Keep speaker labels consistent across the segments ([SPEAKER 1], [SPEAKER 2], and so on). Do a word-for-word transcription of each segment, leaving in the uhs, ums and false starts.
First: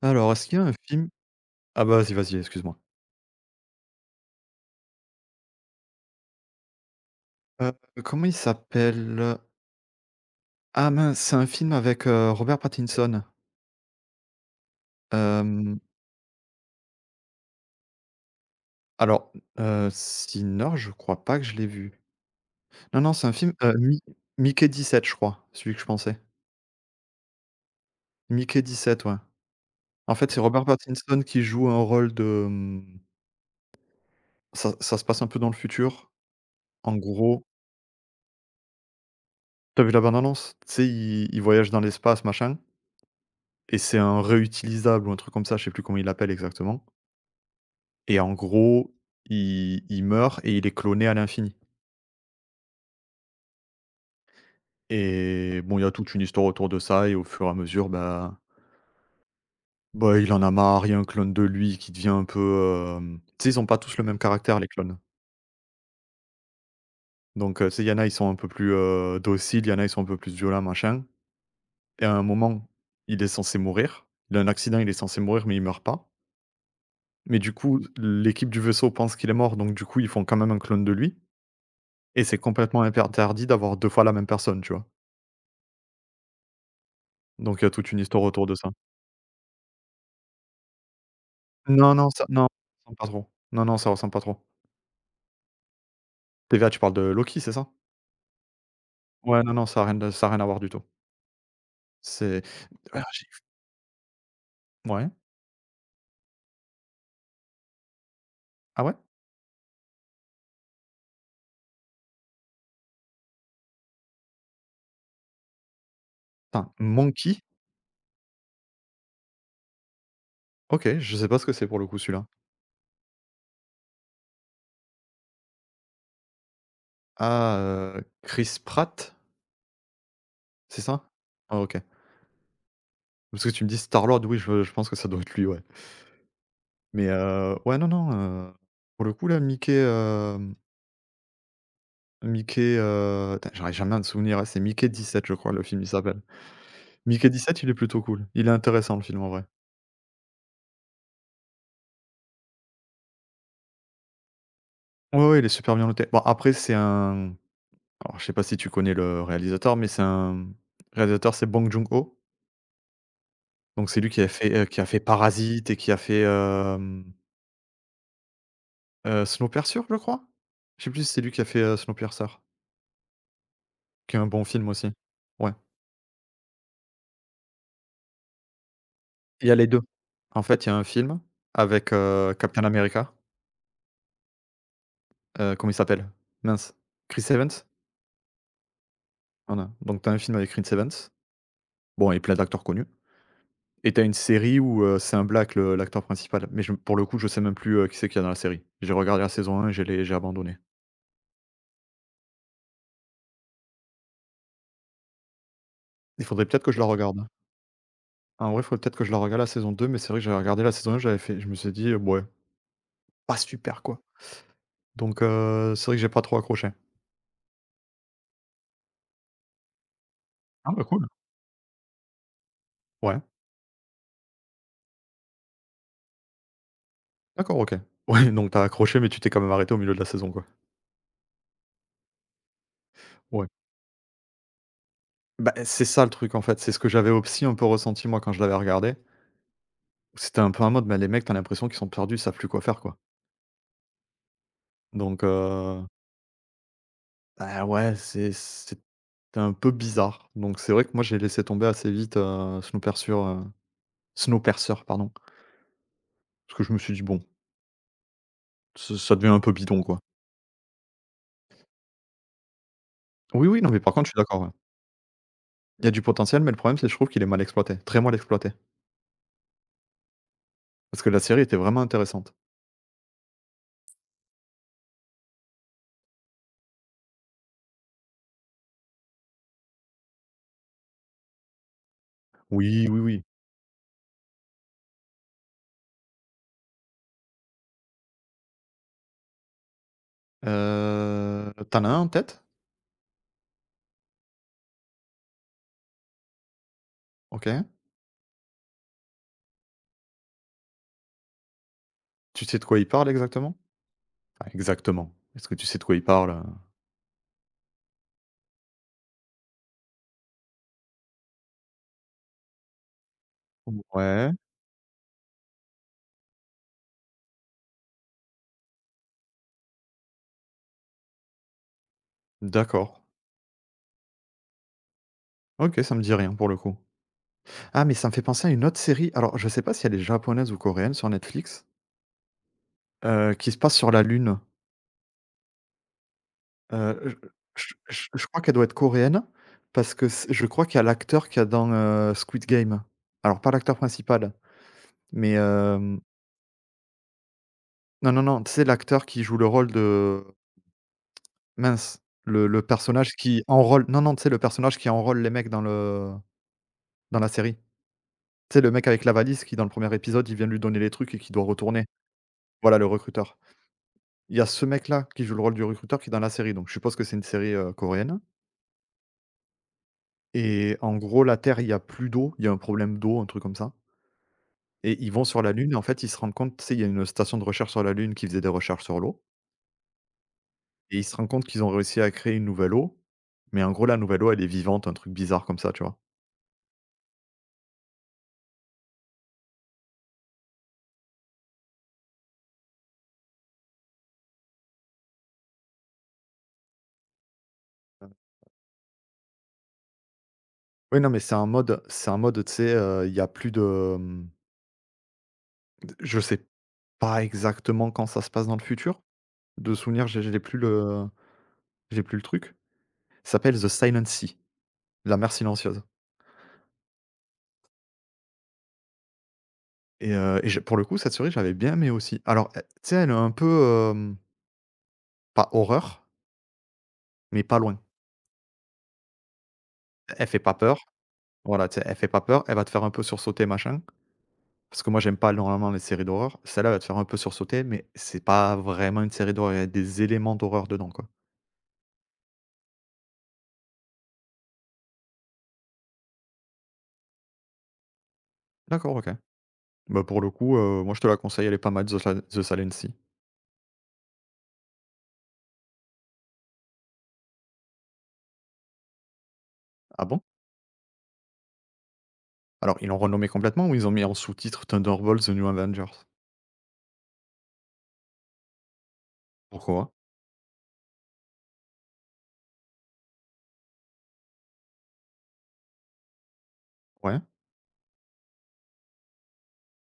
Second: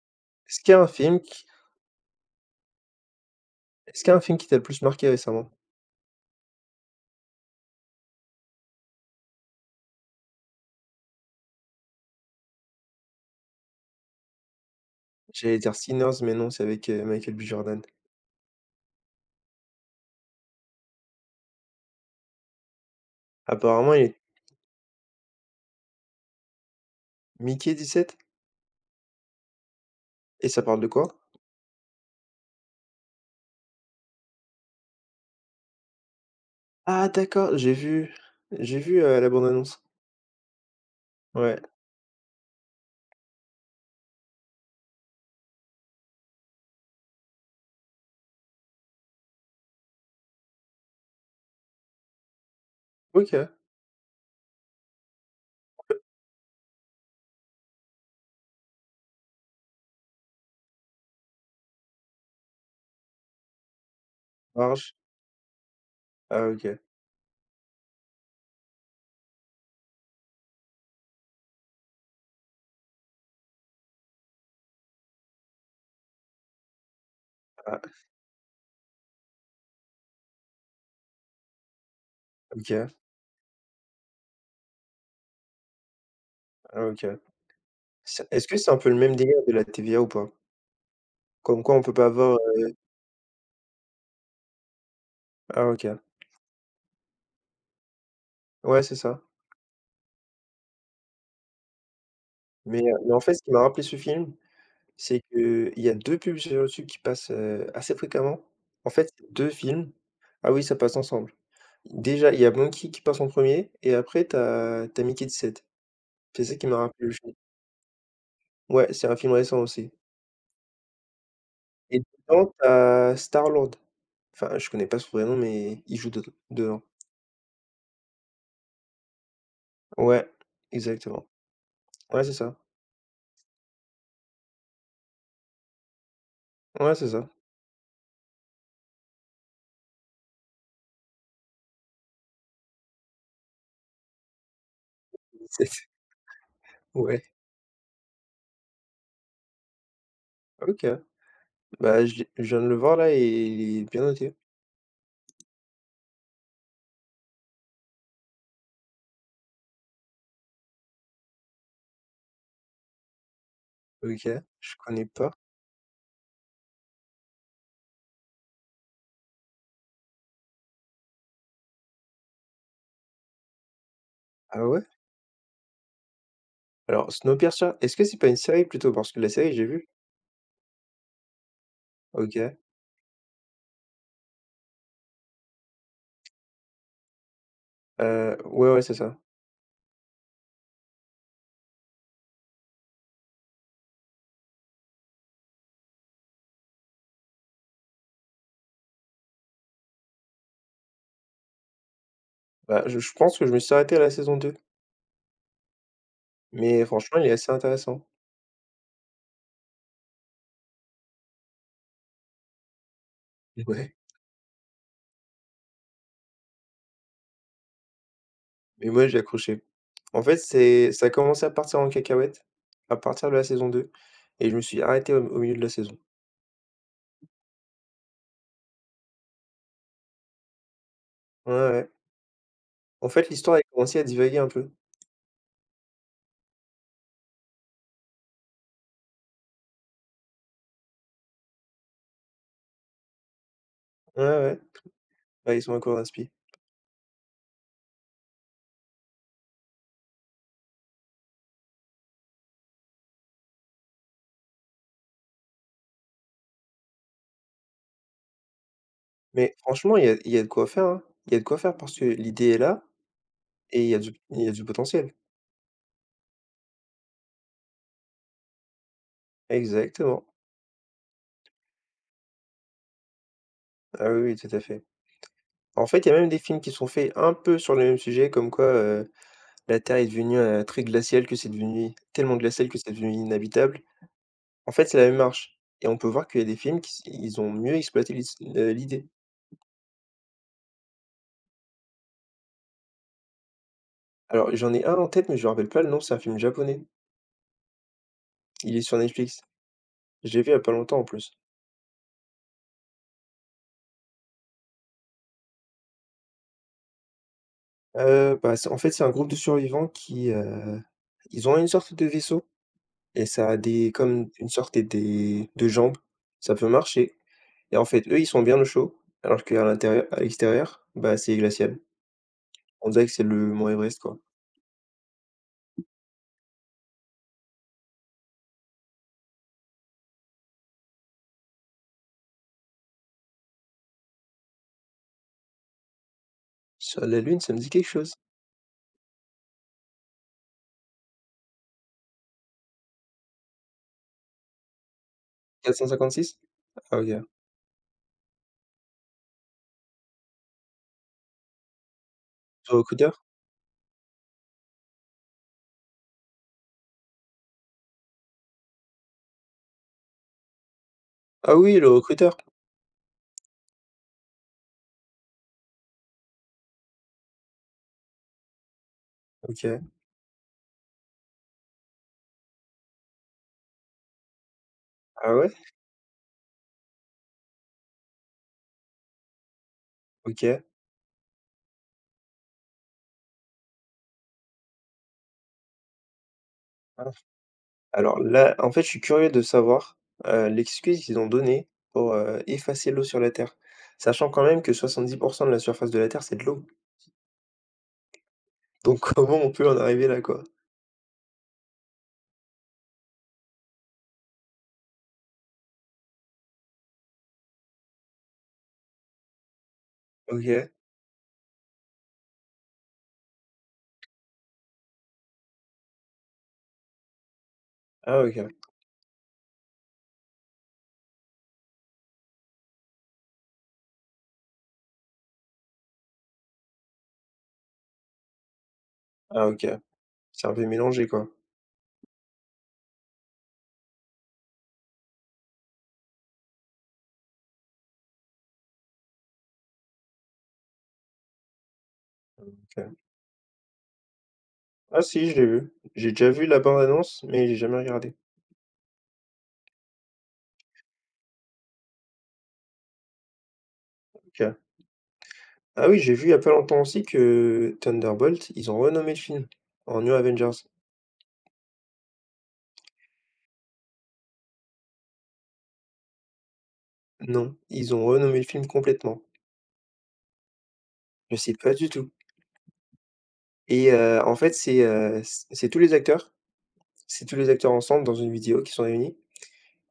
[SPEAKER 1] Alors, est-ce qu'il
[SPEAKER 2] Est-ce
[SPEAKER 1] y a
[SPEAKER 2] qu'il
[SPEAKER 1] un
[SPEAKER 2] y a un
[SPEAKER 1] film
[SPEAKER 2] film qui
[SPEAKER 1] ah bah, vas-y, vas-y, excuse-moi.
[SPEAKER 2] Est-ce qu'il y a un film qui t'a le plus marqué récemment?
[SPEAKER 1] Heu, Comment il s'appelle? Ah mince, c'est un film avec, heu, Robert Pattinson.
[SPEAKER 2] J'allais dire
[SPEAKER 1] Hem,
[SPEAKER 2] Sinners, mais non, c'est avec, heu, Michael B. Jordan.
[SPEAKER 1] alors, heu, Sinner, je crois pas que je l'ai vu. Non, non, c'est un film, heu,
[SPEAKER 2] Apparemment,
[SPEAKER 1] Mi
[SPEAKER 2] il est
[SPEAKER 1] Mickey dix-sept, je crois, celui que je pensais.
[SPEAKER 2] Mickey dix-sept?
[SPEAKER 1] Mickey Dix-sept, ouais. En fait, c'est
[SPEAKER 2] Et ça
[SPEAKER 1] Robert
[SPEAKER 2] parle de quoi?
[SPEAKER 1] Pattinson qui joue un rôle de, mmh, ça ça se passe un peu dans le futur. En
[SPEAKER 2] Ah
[SPEAKER 1] gros,
[SPEAKER 2] d'accord, j'ai vu j'ai vu, heu, la bande annonce.
[SPEAKER 1] t'as vu la bande annonce? Tu sais, il il
[SPEAKER 2] Ouais.
[SPEAKER 1] voyage dans l'espace, machin et c'est un réutilisable ou un truc comme ça, je sais plus comment il l'appelle exactement. Et en gros, il il meurt et il est cloné à l'infini.
[SPEAKER 2] OK,
[SPEAKER 1] Et bon, il y a toute une histoire autour de ça et au fur et à mesure, bah bah, il en a marre, il y a un clone de lui qui devient un peu, hem, tu sais, ils ont pas tous le même caractère les
[SPEAKER 2] marche.
[SPEAKER 1] clones.
[SPEAKER 2] Ah OK.
[SPEAKER 1] Donc, heu, tu sais, il y en a, ils sont un peu plus, heu, dociles, il y en a, ils sont un peu plus violents, machin et à un moment, il est censé mourir. Il a un accident, il est censé mourir, mais il meurt pas. Mais du coup,
[SPEAKER 2] Ah
[SPEAKER 1] l'équipe du vaisseau pense qu'il est mort, donc du coup, ils font quand même un clone de lui et c'est complètement
[SPEAKER 2] OK.
[SPEAKER 1] interdit d'avoir deux fois la même personne, tu vois?
[SPEAKER 2] Ah OK.
[SPEAKER 1] Donc il y a toute une histoire
[SPEAKER 2] C'est est-ce
[SPEAKER 1] autour de
[SPEAKER 2] que
[SPEAKER 1] ça.
[SPEAKER 2] c'est un peu le même délire de la T V A ou pas? Comme quoi on peut
[SPEAKER 1] Non,
[SPEAKER 2] pas
[SPEAKER 1] non, ça
[SPEAKER 2] avoir,
[SPEAKER 1] non,
[SPEAKER 2] heu
[SPEAKER 1] ça ressemble pas trop. Non, non, ça ressemble pas trop.
[SPEAKER 2] ah OK.
[SPEAKER 1] T V A, tu parles de Loki, c'est ça?
[SPEAKER 2] Ouais, c'est ça.
[SPEAKER 1] Ouais, non, non, ça a rien de ça a rien à voir du tout. C'est
[SPEAKER 2] Mais, heu,
[SPEAKER 1] alors
[SPEAKER 2] mais en
[SPEAKER 1] j'ai
[SPEAKER 2] fait, ce qui m'a rappelé ce film,
[SPEAKER 1] ouais.
[SPEAKER 2] c'est que il y a deux pubs sur YouTube qui passent, heu, assez fréquemment.
[SPEAKER 1] Ah
[SPEAKER 2] En
[SPEAKER 1] ouais?
[SPEAKER 2] fait, c'est deux films. Ah oui, ça passe ensemble. Déjà, il y a Monkey qui passe en premier et après t'as t'as tu as Mickey dix-sept. C'est ça qui
[SPEAKER 1] Attends,
[SPEAKER 2] m'a rappelé le film.
[SPEAKER 1] Monkey?
[SPEAKER 2] Ouais, c'est un film récent aussi
[SPEAKER 1] OK, je sais pas ce que c'est pour le coup
[SPEAKER 2] et
[SPEAKER 1] celui-là.
[SPEAKER 2] dedans, t'as Star-Lord. Enfin, je connais pas son vrai nom, mais il joue ded dedans.
[SPEAKER 1] Ah, heu, Chris Pratt,
[SPEAKER 2] Ouais,
[SPEAKER 1] c'est ça?
[SPEAKER 2] exactement.
[SPEAKER 1] Ah OK.
[SPEAKER 2] Ouais, c'est ça.
[SPEAKER 1] Parce que tu me dis Star-Lord, oui, je je pense que ça doit être lui, ouais.
[SPEAKER 2] Ouais, c'est
[SPEAKER 1] Mais
[SPEAKER 2] ça.
[SPEAKER 1] heu, ouais, non, non, heu, pour le coup là, Mickey, hem, Mickey, heu, tain, j'arrive jamais à me souvenir, hein, c'est Mickey dix-sept, je crois, le
[SPEAKER 2] C'est
[SPEAKER 1] film il s'appelle.
[SPEAKER 2] Ouais.
[SPEAKER 1] Mickey dix-sept, il est plutôt cool. Il est intéressant le film en vrai.
[SPEAKER 2] OK. Bah, je l'ai je viens de le voir là et il est bien noté.
[SPEAKER 1] Ouais, ouais, il est super bien noté. Bon après c'est un alors je sais pas si tu connais le réalisateur, mais c'est un réalisateur, c'est Bong Joon-ho, donc c'est lui qui
[SPEAKER 2] OK,
[SPEAKER 1] a fait, heu,
[SPEAKER 2] je
[SPEAKER 1] qui a fait
[SPEAKER 2] connais pas.
[SPEAKER 1] Parasite et qui a fait, hem, heu, Snowpiercer, je crois? Je sais plus si c'est lui qui a fait, heu, Snowpiercer, qui est un bon
[SPEAKER 2] Ah
[SPEAKER 1] film
[SPEAKER 2] ouais?
[SPEAKER 1] aussi. Ouais,
[SPEAKER 2] Alors, Snowpiercer, est-ce que c'est pas une série plutôt? Parce que la
[SPEAKER 1] il y
[SPEAKER 2] série,
[SPEAKER 1] a
[SPEAKER 2] j'ai
[SPEAKER 1] les deux.
[SPEAKER 2] vue.
[SPEAKER 1] En fait, il y a un film avec, heu,
[SPEAKER 2] OK.
[SPEAKER 1] Captain America, heu, comment il s'appelle? Mince, Chris Evans?
[SPEAKER 2] Heu, ouais, ouais, c'est ça.
[SPEAKER 1] Voilà, donc tu as un film avec Chris Evans, bon et plein d'acteurs connus. Et t'as une série où, heu, c'est un black le l'acteur principal, mais je pour le coup, je sais même plus, heu, qui c'est qu'il y a dans la série. J'ai regardé la saison un, et j'ai les j'ai abandonné.
[SPEAKER 2] Bah, je je pense que je me suis arrêté à la saison deux,
[SPEAKER 1] Il faudrait peut-être que je
[SPEAKER 2] mais
[SPEAKER 1] la
[SPEAKER 2] franchement,
[SPEAKER 1] regarde,
[SPEAKER 2] il
[SPEAKER 1] hein.
[SPEAKER 2] est assez intéressant.
[SPEAKER 1] En vrai, il faudrait peut-être que je la regarde la saison deux, mais c'est vrai que j'avais regardé la saison un, j'avais fait je me suis dit: «Heu, mouais, pas super,
[SPEAKER 2] Ouais,
[SPEAKER 1] quoi». Donc heu, c'est vrai que j'ai pas trop accroché.
[SPEAKER 2] mais moi, j'ai accroché. En fait,
[SPEAKER 1] Ah bah,
[SPEAKER 2] c'est ça
[SPEAKER 1] cool.
[SPEAKER 2] a commencé à partir en cacahuète à
[SPEAKER 1] Ouais.
[SPEAKER 2] partir de la saison deux et je me suis arrêté au au milieu de la saison.
[SPEAKER 1] D'accord, OK. Ouais, donc t'as accroché, mais tu t'es quand même arrêté au milieu de la saison, quoi.
[SPEAKER 2] Ouais, ouais. En fait,
[SPEAKER 1] Ouais.
[SPEAKER 2] l'histoire a commencé à divaguer un peu.
[SPEAKER 1] Bah, c'est ça le truc, en fait, c'est ce que j'avais aussi un peu ressenti, moi, quand je l'avais regardé. C'était un peu un mode, mais les mecs, t'as l'impression qu'ils sont perdus, ils savent plus quoi faire, quoi.
[SPEAKER 2] Ouais, ouais.
[SPEAKER 1] Donc
[SPEAKER 2] Ouais, ils sont à
[SPEAKER 1] heu
[SPEAKER 2] court d'inspi.
[SPEAKER 1] ah ouais, c'est c'est un peu bizarre. Donc c'est vrai que moi j'ai laissé tomber assez vite, heu, Snowpiercer heu, Snowpercer pardon, parce que je me suis dit: «Bon, ç ça devient un peu
[SPEAKER 2] Mais
[SPEAKER 1] bidon
[SPEAKER 2] franchement,
[SPEAKER 1] quoi».
[SPEAKER 2] il y a il y a de quoi faire, hein. Il y a de quoi faire parce que l'idée est là
[SPEAKER 1] Oui, oui, non, mais
[SPEAKER 2] et il
[SPEAKER 1] par
[SPEAKER 2] y a
[SPEAKER 1] contre je
[SPEAKER 2] du
[SPEAKER 1] suis d'accord,
[SPEAKER 2] il y
[SPEAKER 1] ouais.
[SPEAKER 2] a du potentiel.
[SPEAKER 1] Il y a du potentiel, mais le problème c'est que je trouve qu'il est mal exploité, très mal exploité.
[SPEAKER 2] Exactement.
[SPEAKER 1] Parce que la série était vraiment intéressante.
[SPEAKER 2] Ah oui, oui, tout à fait. En fait, il y a même des films qui sont faits un peu sur le même sujet, comme quoi, heu, la Terre est devenue, heu, très glaciale, que c'est devenu tellement glaciale que
[SPEAKER 1] Oui,
[SPEAKER 2] c'est
[SPEAKER 1] oui,
[SPEAKER 2] devenu
[SPEAKER 1] oui.
[SPEAKER 2] inhabitable. En fait, c'est la même marche et on peut voir qu'il y a des films qui s ils ont mieux exploité l'is le l'idée.
[SPEAKER 1] Heu, tu as un en tête?
[SPEAKER 2] Alors j'en ai un en tête, mais je me rappelle pas le nom, c'est un film japonais.
[SPEAKER 1] OK.
[SPEAKER 2] Il est sur Netflix. Je l'ai vu il y a pas longtemps en plus.
[SPEAKER 1] Tu sais de quoi il parle exactement? Enfin exactement. Est-ce que tu sais de quoi il parle, heu?
[SPEAKER 2] Heu, bah, c'est en fait, c'est un groupe de survivants qui, heu, ils ont une sorte de vaisseau et ça a des comme
[SPEAKER 1] Ouais,
[SPEAKER 2] une sorte des de jambes. Ça peut marcher. Et en fait, eux, ils sont bien au chaud, alors qu'à l'intérieur à l'extérieur, bah, c'est glacial. On
[SPEAKER 1] d'accord.
[SPEAKER 2] dirait que c'est le mont Everest, quoi.
[SPEAKER 1] OK, ça me dit rien pour le coup. Ah, mais ça me fait penser à une autre série. Alors, je sais pas si elle est japonaise ou coréenne sur Netflix, heu, qui se passe sur la Lune.
[SPEAKER 2] Sur
[SPEAKER 1] Heu,
[SPEAKER 2] la Lune, ça me dit
[SPEAKER 1] je
[SPEAKER 2] quelque
[SPEAKER 1] je je
[SPEAKER 2] chose.
[SPEAKER 1] je crois qu'elle doit être coréenne parce que c je crois qu'il y a l'acteur qu'il y a dans, heu, Squid Game. Alors pas l'acteur principal, mais hem,
[SPEAKER 2] quatre cent cinquante-six? Ah OK.
[SPEAKER 1] non, non, non, c'est l'acteur qui joue le rôle de mince, le le
[SPEAKER 2] Le
[SPEAKER 1] personnage
[SPEAKER 2] recruteur?
[SPEAKER 1] qui enrôle non, non, tu sais le personnage qui enrôle les mecs dans le dans la série. Tu sais le mec avec la valise qui dans le premier épisode, il vient lui donner les trucs et qui doit
[SPEAKER 2] Ah oui,
[SPEAKER 1] retourner.
[SPEAKER 2] le recruteur!
[SPEAKER 1] Voilà le recruteur. Il y a ce mec-là qui joue le rôle du recruteur qui est dans la série, donc je suppose que c'est une série, heu, coréenne
[SPEAKER 2] OK.
[SPEAKER 1] et en gros, la Terre, il y a plus d'eau, il y a un problème d'eau, un truc comme ça et ils vont
[SPEAKER 2] Ah
[SPEAKER 1] sur la
[SPEAKER 2] ouais?
[SPEAKER 1] Lune et en fait, ils se rendent compte, tu sais, il y a une station de recherche sur la Lune qui faisait des recherches sur l'eau
[SPEAKER 2] OK.
[SPEAKER 1] et ils se rendent compte qu'ils ont réussi à créer une nouvelle eau, mais en gros, la nouvelle eau, elle est vivante, un truc bizarre comme ça, tu vois?
[SPEAKER 2] Alors là, en fait, je suis curieux de savoir, heu, l'excuse qu'ils ont donnée pour, heu, effacer l'eau sur la Terre, sachant quand même que soixante-dix pour cent de la surface de la Terre, c'est de l'eau. Donc comment on peut en arriver là, quoi?
[SPEAKER 1] Oui, non, mais c'est un mode c'est un mode, tu sais, heu, il y a plus de, hem, je sais pas exactement quand ça se passe dans le futur. De souvenir, j'ai j'ai plus
[SPEAKER 2] OK.
[SPEAKER 1] le j'ai plus le truc. Ça s'appelle The Silent Sea, la mer silencieuse
[SPEAKER 2] Ah OK.
[SPEAKER 1] et heu et j'ai pour le coup, cette série, j'avais bien aimé aussi. Alors, elle tu sais, elle est un peu, hem, pas horreur, mais pas loin.
[SPEAKER 2] Ah OK.
[SPEAKER 1] Elle fait
[SPEAKER 2] C'est un
[SPEAKER 1] pas
[SPEAKER 2] peu
[SPEAKER 1] peur,
[SPEAKER 2] mélangé, quoi.
[SPEAKER 1] voilà, tu sais, elle fait pas peur, elle va te faire un peu sursauter, machin, parce que moi, j'aime pas normalement les séries d'horreur. Celle-là, elle va te faire un peu sursauter, mais c'est pas vraiment une série d'horreur, il y a des éléments d'horreur dedans, quoi.
[SPEAKER 2] OK. Ah si, je l'ai vu. J'ai déjà vu la bande annonce, mais j'ai jamais regardé.
[SPEAKER 1] D'accord, OK. Bah, pour le coup, heu, moi je te la conseille, elle est pas mal The Sil The Silent Sea.
[SPEAKER 2] OK. Ah oui, j'ai vu il y a pas longtemps aussi que Thunderbolt, ils ont renommé le film en
[SPEAKER 1] Ah
[SPEAKER 2] New
[SPEAKER 1] bon?
[SPEAKER 2] Avengers.
[SPEAKER 1] Alors ils l'ont renommé complètement ou ils ont mis en sous-titre Thunderbolts: The New Avengers?
[SPEAKER 2] Non, ils ont renommé le film complètement.
[SPEAKER 1] Pourquoi?
[SPEAKER 2] Je sais pas du tout et heu, en fait, c'est, heu, c c'est tous les acteurs.
[SPEAKER 1] Ouais,
[SPEAKER 2] C'est tous les acteurs ensemble dans une vidéo qui sont réunis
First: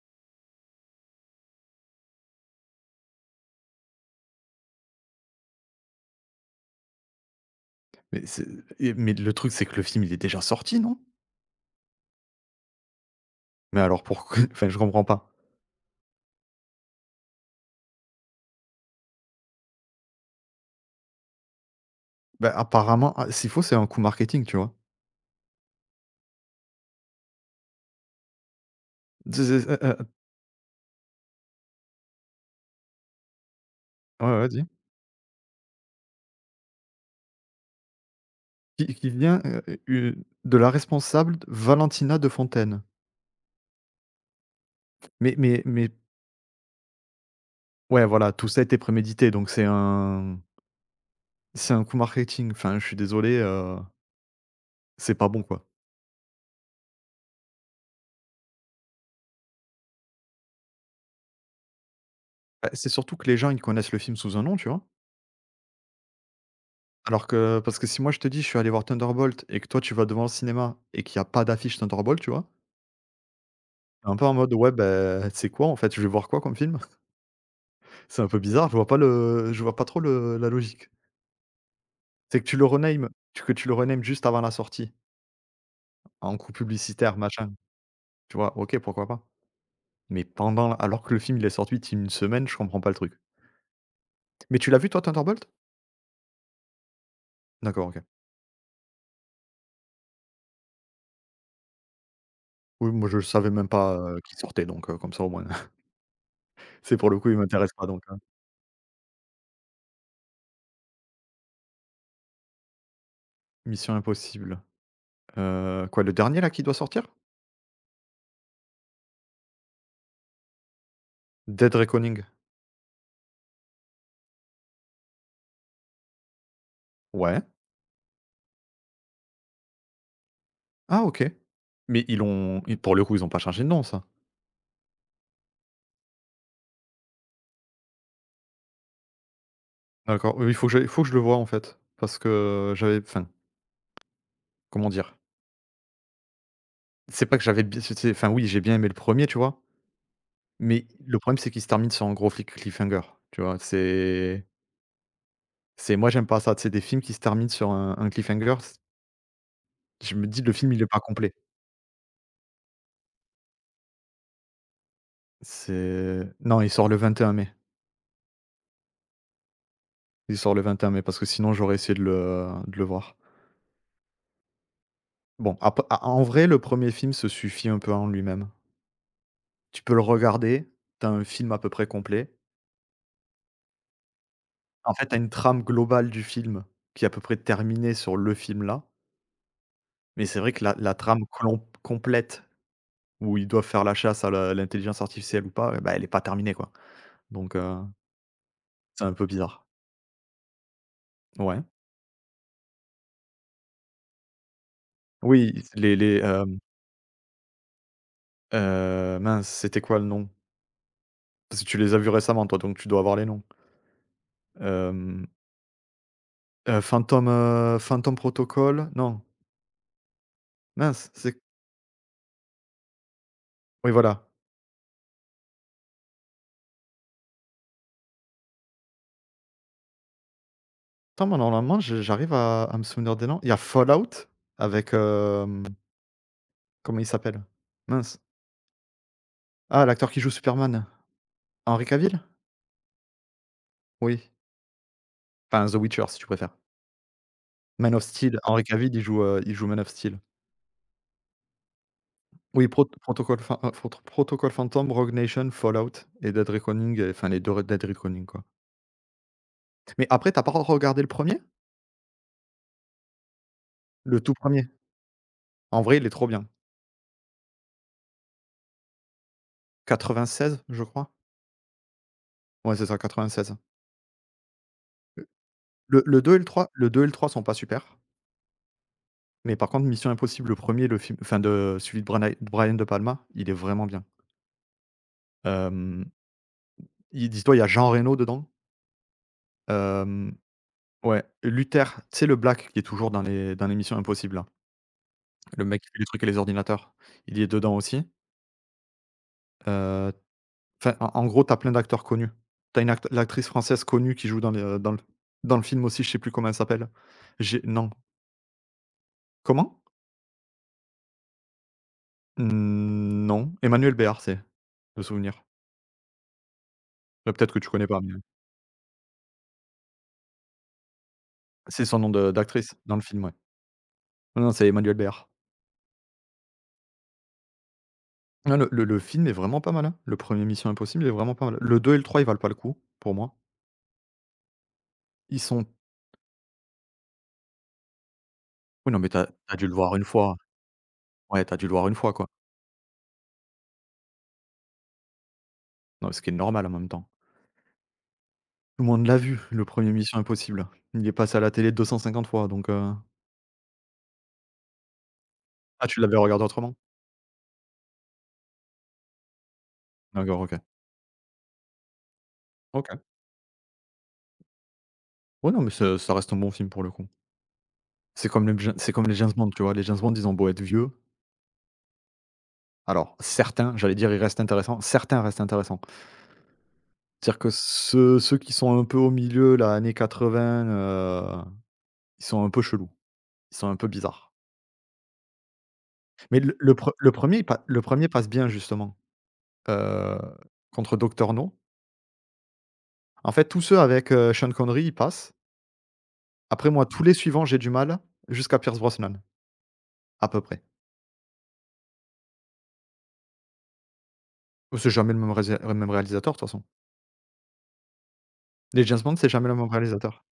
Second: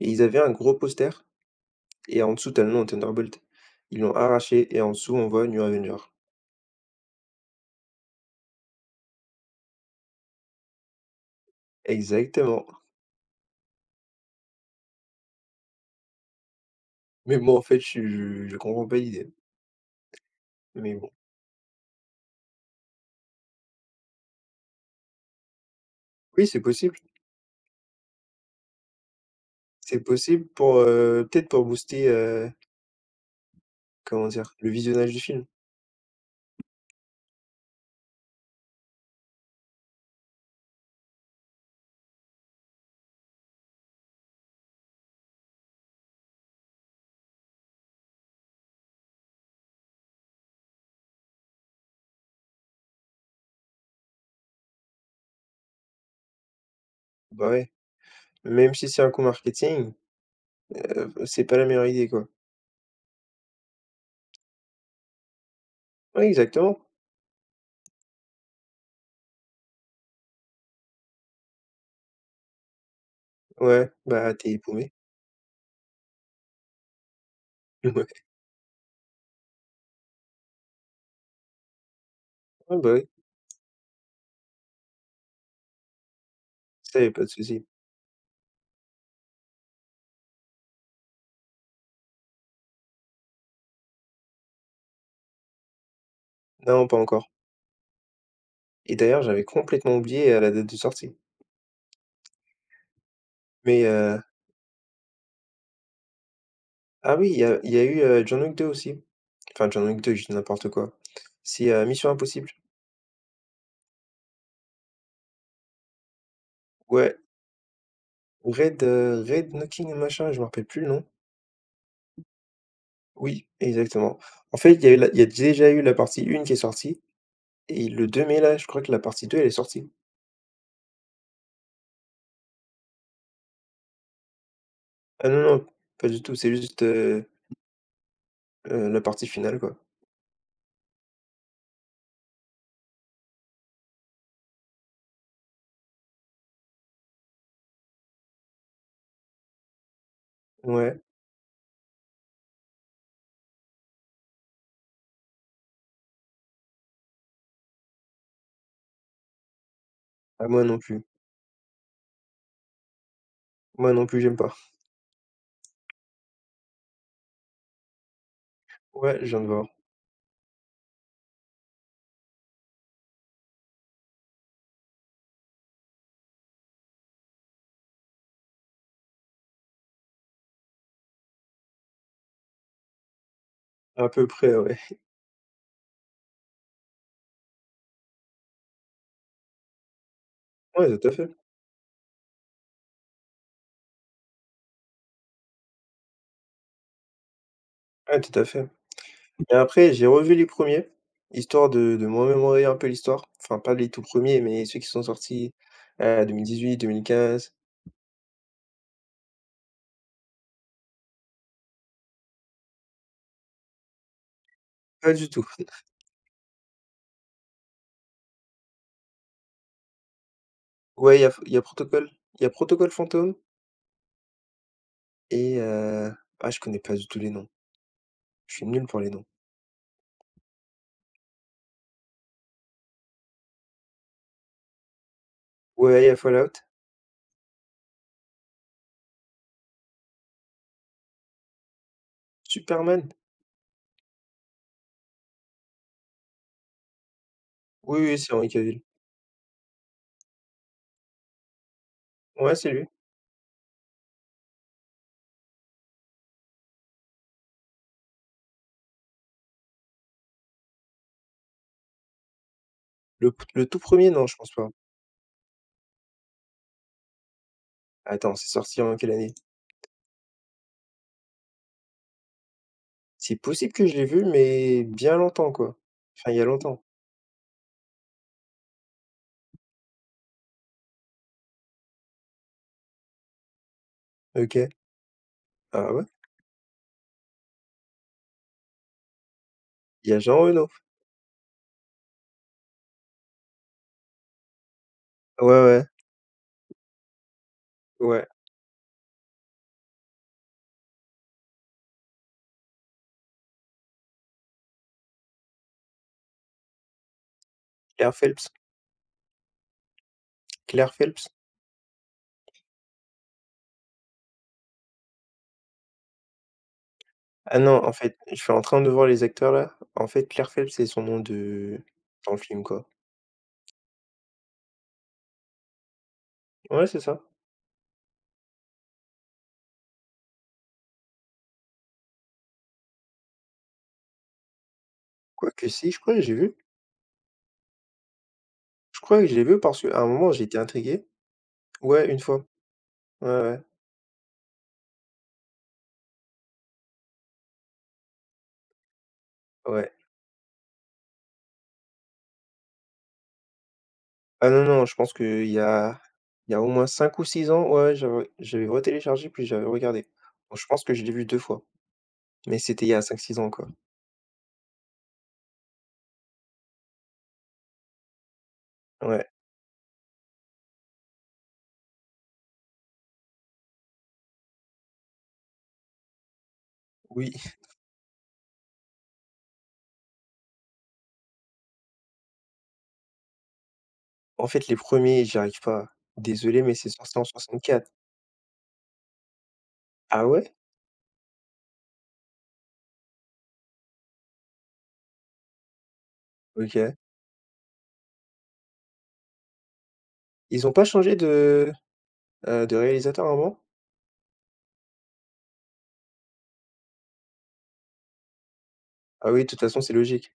[SPEAKER 2] et ils avaient un gros poster et en dessous, tu le nom de Thunderbolt. Ils l'ont arraché et en dessous, on voit New Avenger.
[SPEAKER 1] mais c'est et mais le truc c'est que le film il est déjà sorti, non?
[SPEAKER 2] Exactement.
[SPEAKER 1] Mais alors pourquoi enfin je comprends pas.
[SPEAKER 2] Mais moi, en fait, je je je comprends pas l'idée. Mais bon.
[SPEAKER 1] Bah, apparemment, ah s'il faut c'est un coup marketing, tu vois?
[SPEAKER 2] Oui, c'est possible.
[SPEAKER 1] C'est c'est heu,
[SPEAKER 2] C'est
[SPEAKER 1] heu,
[SPEAKER 2] possible pour, heu, peut-être pour booster, heu,
[SPEAKER 1] ouais,
[SPEAKER 2] comment
[SPEAKER 1] ouais,
[SPEAKER 2] dire?
[SPEAKER 1] dis.
[SPEAKER 2] Le visionnage du film.
[SPEAKER 1] Qui qui vient, heu, u de la responsable Valentina de Fontaine. Mais mais mais ouais voilà, tout ça a été prémédité donc c'est un c'est un coup marketing. Enfin je suis désolé, heu, c'est pas bon, quoi.
[SPEAKER 2] Bah, ouais. Même si c'est un coup marketing, heu, c'est pas la meilleure idée, quoi.
[SPEAKER 1] Bah, c'est surtout que les gens, ils connaissent le film sous un nom, tu vois?
[SPEAKER 2] Ouais, exactement.
[SPEAKER 1] Alors que parce que si moi je te dis: «Je suis allé voir Thunderbolt» et que toi tu vas devant le cinéma et qu'il y a pas d'affiche Thunderbolt, tu vois?
[SPEAKER 2] Ouais,
[SPEAKER 1] Tu un peu
[SPEAKER 2] bah,
[SPEAKER 1] en
[SPEAKER 2] tu
[SPEAKER 1] mode:
[SPEAKER 2] es
[SPEAKER 1] «Ouais,
[SPEAKER 2] paumé.
[SPEAKER 1] ben c'est quoi en fait? Je vais voir quoi comme film?»
[SPEAKER 2] Ouais.
[SPEAKER 1] c'est un peu bizarre, je vois pas le je vois pas trop le la logique. C'est que tu le
[SPEAKER 2] Ouais, bah, oui,
[SPEAKER 1] renames tu que tu le renames juste avant la sortie, en coup
[SPEAKER 2] ça, il y a
[SPEAKER 1] publicitaire,
[SPEAKER 2] pas de
[SPEAKER 1] machin,
[SPEAKER 2] souci.
[SPEAKER 1] tu vois? OK, pourquoi pas. Mais pendant alors que le film, il est sorti depuis une semaine, je comprends pas le truc. Mais tu l'as vu toi Thunderbolt?
[SPEAKER 2] Non, pas encore
[SPEAKER 1] D'accord, OK.
[SPEAKER 2] et d'ailleurs, j'avais complètement oublié, heu, la date de sortie.
[SPEAKER 1] Oui, moi je savais même
[SPEAKER 2] Mais,
[SPEAKER 1] pas, heu,
[SPEAKER 2] heu,
[SPEAKER 1] qu'il sortait donc, heu, comme ça au moins c'est pour
[SPEAKER 2] ah
[SPEAKER 1] le
[SPEAKER 2] oui,
[SPEAKER 1] coup, il
[SPEAKER 2] il y a il
[SPEAKER 1] m'intéresse
[SPEAKER 2] y a
[SPEAKER 1] pas
[SPEAKER 2] eu,
[SPEAKER 1] donc
[SPEAKER 2] heu, John Wick deux aussi. Enfin, John Wick deux, je dis n'importe quoi. C'est, heu, Mission Impossible.
[SPEAKER 1] Mission Impossible. Heu, quoi, le dernier là qui doit sortir?
[SPEAKER 2] Ouais, Red, heu, Red Knocking machin, je me rappelle plus le nom.
[SPEAKER 1] Dead Reckoning?
[SPEAKER 2] Oui, exactement. En fait, il y a eu la il y a déjà eu la partie un qui est sortie
[SPEAKER 1] Ouais.
[SPEAKER 2] et le deux mai, là, je crois que la partie deux elle est sortie.
[SPEAKER 1] Ah OK. Mais ils l'ont ils pour le coup, ils ont pas changé de nom, ça?
[SPEAKER 2] Ah non, non, pas du tout, c'est juste, heu Heu, la partie finale, quoi.
[SPEAKER 1] D'accord, oui, il faut que j'aille il faut que je le voie en fait, parce que j'avais enfin, comment dire? C'est pas que j'avais bien c'est c'est enfin oui, j'ai bien aimé le premier, tu vois? Mais
[SPEAKER 2] Ouais.
[SPEAKER 1] le problème, c'est qu'il se termine sur un gros flic cliffhanger, tu vois? C'est c'est moi, j'aime pas ça, c'est des films qui se terminent sur un un cliffhanger, c je me dis:
[SPEAKER 2] Ah
[SPEAKER 1] «Le
[SPEAKER 2] moi
[SPEAKER 1] film,
[SPEAKER 2] non
[SPEAKER 1] il est pas
[SPEAKER 2] plus.
[SPEAKER 1] complet».
[SPEAKER 2] Moi non plus, j'aime pas.
[SPEAKER 1] C'est non, il sort le vingt et un mai.
[SPEAKER 2] Ouais, je viens de voir.
[SPEAKER 1] Il sort le vingt et un mai, parce que sinon j'aurais essayé de le de le voir. Bon, ap a en vrai, le premier film se suffit un peu en lui-même. Tu peux le regarder, t'as un film à peu près complet.
[SPEAKER 2] À peu près, ouais.
[SPEAKER 1] En fait, t'as une trame globale du film qui est à peu près terminée sur le film-là, mais c'est vrai que la la
[SPEAKER 2] Ouais, tout à
[SPEAKER 1] trame
[SPEAKER 2] fait.
[SPEAKER 1] clom complète où ils doivent faire la chasse à la l'intelligence artificielle ou pas, eh bah, elle est pas terminée, quoi. Donc heu,
[SPEAKER 2] Ouais, tout à fait.
[SPEAKER 1] c'est un peu
[SPEAKER 2] Et
[SPEAKER 1] bizarre.
[SPEAKER 2] après, j'ai revu les premiers
[SPEAKER 1] Ouais.
[SPEAKER 2] histoire de de me remémorer un peu l'histoire. Enfin, pas les tout premiers mais ceux qui sont sortis,
[SPEAKER 1] Oui, les les,
[SPEAKER 2] heu,
[SPEAKER 1] hem,
[SPEAKER 2] deux mille dix-huit-deux mille quinze.
[SPEAKER 1] heu, mince, c'était quoi le nom? Parce que tu les as vus récemment toi, donc tu dois avoir les noms.
[SPEAKER 2] Pas
[SPEAKER 1] Hem,
[SPEAKER 2] du tout.
[SPEAKER 1] heu, Phantom, heu, Phantom Protocol? Non, mince,
[SPEAKER 2] Ouais, il y a F
[SPEAKER 1] c'est
[SPEAKER 2] il y a Protocol il y a Protocol Fantôme
[SPEAKER 1] Oui, voilà.
[SPEAKER 2] et heu, ah, je connais pas du tout les noms. Je suis nul pour les noms.
[SPEAKER 1] Attends, moi, normalement, je j'arrive à à me souvenir des noms. Il y a Fallout avec, hem,
[SPEAKER 2] Ouais, il y a Fallout.
[SPEAKER 1] comment il s'appelle? Mince. Ah, l'acteur qui joue Superman. Henry Cavill?
[SPEAKER 2] Superman?
[SPEAKER 1] Oui. Enfin, The Witcher, si tu préfères. Man
[SPEAKER 2] Oui,
[SPEAKER 1] of
[SPEAKER 2] oui, c'est
[SPEAKER 1] Steel,
[SPEAKER 2] Henry
[SPEAKER 1] Henry
[SPEAKER 2] Cavill.
[SPEAKER 1] Cavill, il joue, heu, il joue Man of Steel.
[SPEAKER 2] Ouais,
[SPEAKER 1] Oui,
[SPEAKER 2] c'est lui.
[SPEAKER 1] Prot Protocol Phan heu, Prot Protocol Phantom, Rogue Nation, Fallout et Dead Reckoning, et enfin les deux Re Dead Reckoning, quoi. Mais après, t'as pas regardé le premier
[SPEAKER 2] Le p le tout premier
[SPEAKER 1] Le
[SPEAKER 2] non,
[SPEAKER 1] tout
[SPEAKER 2] je pense pas.
[SPEAKER 1] premier. En vrai, il est trop bien.
[SPEAKER 2] Attends, c'est sorti en quelle année?
[SPEAKER 1] quatre-vingt-seize, je crois? Ouais, c'est ça,
[SPEAKER 2] C'est
[SPEAKER 1] quatre-vingt-seize.
[SPEAKER 2] possible que je l'ai vu, mais bien longtemps, quoi.
[SPEAKER 1] Le le
[SPEAKER 2] Enfin,
[SPEAKER 1] deux
[SPEAKER 2] il
[SPEAKER 1] et
[SPEAKER 2] y a
[SPEAKER 1] le trois
[SPEAKER 2] longtemps.
[SPEAKER 1] le deux et le trois sont pas super. Mais par contre, Mission Impossible, le premier, le film enfin de celui de Brana de Brian De Palma, il est vraiment bien.
[SPEAKER 2] OK. Ah ouais?
[SPEAKER 1] Hem, il Dis-toi, il y a Jean Reno dedans.
[SPEAKER 2] Il y a
[SPEAKER 1] Hem,
[SPEAKER 2] Jean Reno.
[SPEAKER 1] ouais, Luther, tu sais le black qui est toujours dans les dans les Missions Impossibles là,
[SPEAKER 2] Ouais,
[SPEAKER 1] le mec
[SPEAKER 2] ouais,
[SPEAKER 1] qui fait les trucs et les ordinateurs, il y est dedans aussi.
[SPEAKER 2] ouais.
[SPEAKER 1] Heu, enfin, en en gros, t'as plein d'acteurs connus. T'as une act L'actrice française connue qui joue dans le dans le dans le film aussi, je sais plus comment elle s'appelle. J'ai non.
[SPEAKER 2] Claire Phelps.
[SPEAKER 1] Comment?
[SPEAKER 2] Claire Phelps.
[SPEAKER 1] Mmh, non, Emmanuel Béard, c'est, de souvenir. Bah, peut-être
[SPEAKER 2] Ah
[SPEAKER 1] que tu
[SPEAKER 2] non,
[SPEAKER 1] connais
[SPEAKER 2] en
[SPEAKER 1] pas, mais
[SPEAKER 2] fait, je suis en train de voir les acteurs là. En fait, Claire Phelps, c'est son nom de
[SPEAKER 1] c'est son nom de
[SPEAKER 2] dans le film,
[SPEAKER 1] d'actrice
[SPEAKER 2] quoi.
[SPEAKER 1] dans le film, ouais. Non, non, c'est Emmanuel Béard.
[SPEAKER 2] Ouais, c'est ça.
[SPEAKER 1] Non, le le le film est vraiment pas mal, hein. Le premier Mission Impossible est vraiment pas mal. Le deux et le trois, ils valent pas le coup, pour moi. Ils sont
[SPEAKER 2] Quoique si, je crois que j'ai vu.
[SPEAKER 1] oui, non,
[SPEAKER 2] Je
[SPEAKER 1] mais
[SPEAKER 2] crois que
[SPEAKER 1] t'as
[SPEAKER 2] je l'ai
[SPEAKER 1] as
[SPEAKER 2] vu
[SPEAKER 1] dû le
[SPEAKER 2] parce
[SPEAKER 1] voir
[SPEAKER 2] qu'à
[SPEAKER 1] une
[SPEAKER 2] un moment,
[SPEAKER 1] fois.
[SPEAKER 2] j'ai été intrigué.
[SPEAKER 1] Ouais, t'as dû le voir une
[SPEAKER 2] Ouais,
[SPEAKER 1] fois,
[SPEAKER 2] une
[SPEAKER 1] quoi.
[SPEAKER 2] fois. Ouais, ouais,
[SPEAKER 1] Non, ce qui est normal, en même temps. Tout le monde l'a vu, le
[SPEAKER 2] ouais.
[SPEAKER 1] premier Mission Impossible. Il est passé à la télé deux cent cinquante fois, donc heu
[SPEAKER 2] Ah non, non, je pense qu'il y
[SPEAKER 1] ah,
[SPEAKER 2] a
[SPEAKER 1] tu l'avais regardé
[SPEAKER 2] il y a au
[SPEAKER 1] autrement?
[SPEAKER 2] moins cinq ou six ans, ouais, j'avais j'avais retéléchargé puis j'avais regardé.
[SPEAKER 1] D'accord, OK.
[SPEAKER 2] Donc je pense que je l'ai vu deux fois, mais c'était il y
[SPEAKER 1] OK.
[SPEAKER 2] a cinq six ans, quoi.
[SPEAKER 1] Ouais, non, mais ça ça reste un bon film, pour le coup. C'est comme les James c'est comme les
[SPEAKER 2] Ouais,
[SPEAKER 1] James Bond, tu vois? Les James Bond, ils ont beau être vieux alors certains, j'allais dire, ils restent intéressants. Certains restent intéressants.
[SPEAKER 2] oui.
[SPEAKER 1] C'est-à-dire que ceux ceux qui sont un peu au milieu là, années quatre-vingt, heu, ils sont un peu chelous, ils sont un peu bizarres.
[SPEAKER 2] En fait, les premiers, ers j'y arrive pas.
[SPEAKER 1] Mais le
[SPEAKER 2] Désolé, mais
[SPEAKER 1] le
[SPEAKER 2] c'est
[SPEAKER 1] pre le
[SPEAKER 2] sorti en
[SPEAKER 1] premier il pa le
[SPEAKER 2] soixante-quatre.
[SPEAKER 1] un passe bien justement, heu,
[SPEAKER 2] Ah ouais?
[SPEAKER 1] contre Docteur No. En fait, tous ceux avec, heu, Sean Connery, ils passent. Après moi,
[SPEAKER 2] OK.
[SPEAKER 1] tous les suivants, j'ai du mal jusqu'à Pierce Brosnan, à peu près.
[SPEAKER 2] Ils ont pas changé de, heu, de réalisateur avant.
[SPEAKER 1] C'est jamais le même résa le même réalisateur de toute façon. Les James Bond, c'est
[SPEAKER 2] Ah oui, de
[SPEAKER 1] jamais le
[SPEAKER 2] toute
[SPEAKER 1] même
[SPEAKER 2] façon, c'est
[SPEAKER 1] réalisateur.
[SPEAKER 2] logique,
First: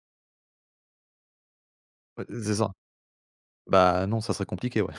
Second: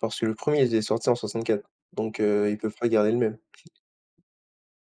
[SPEAKER 2] parce que le premier, il est sorti en soixante-quatre, donc
[SPEAKER 1] Ouais,
[SPEAKER 2] heu,
[SPEAKER 1] c'est
[SPEAKER 2] ils
[SPEAKER 1] ça.
[SPEAKER 2] peuvent pas garder le même.
[SPEAKER 1] Bah non, ça serait compliqué, ouais.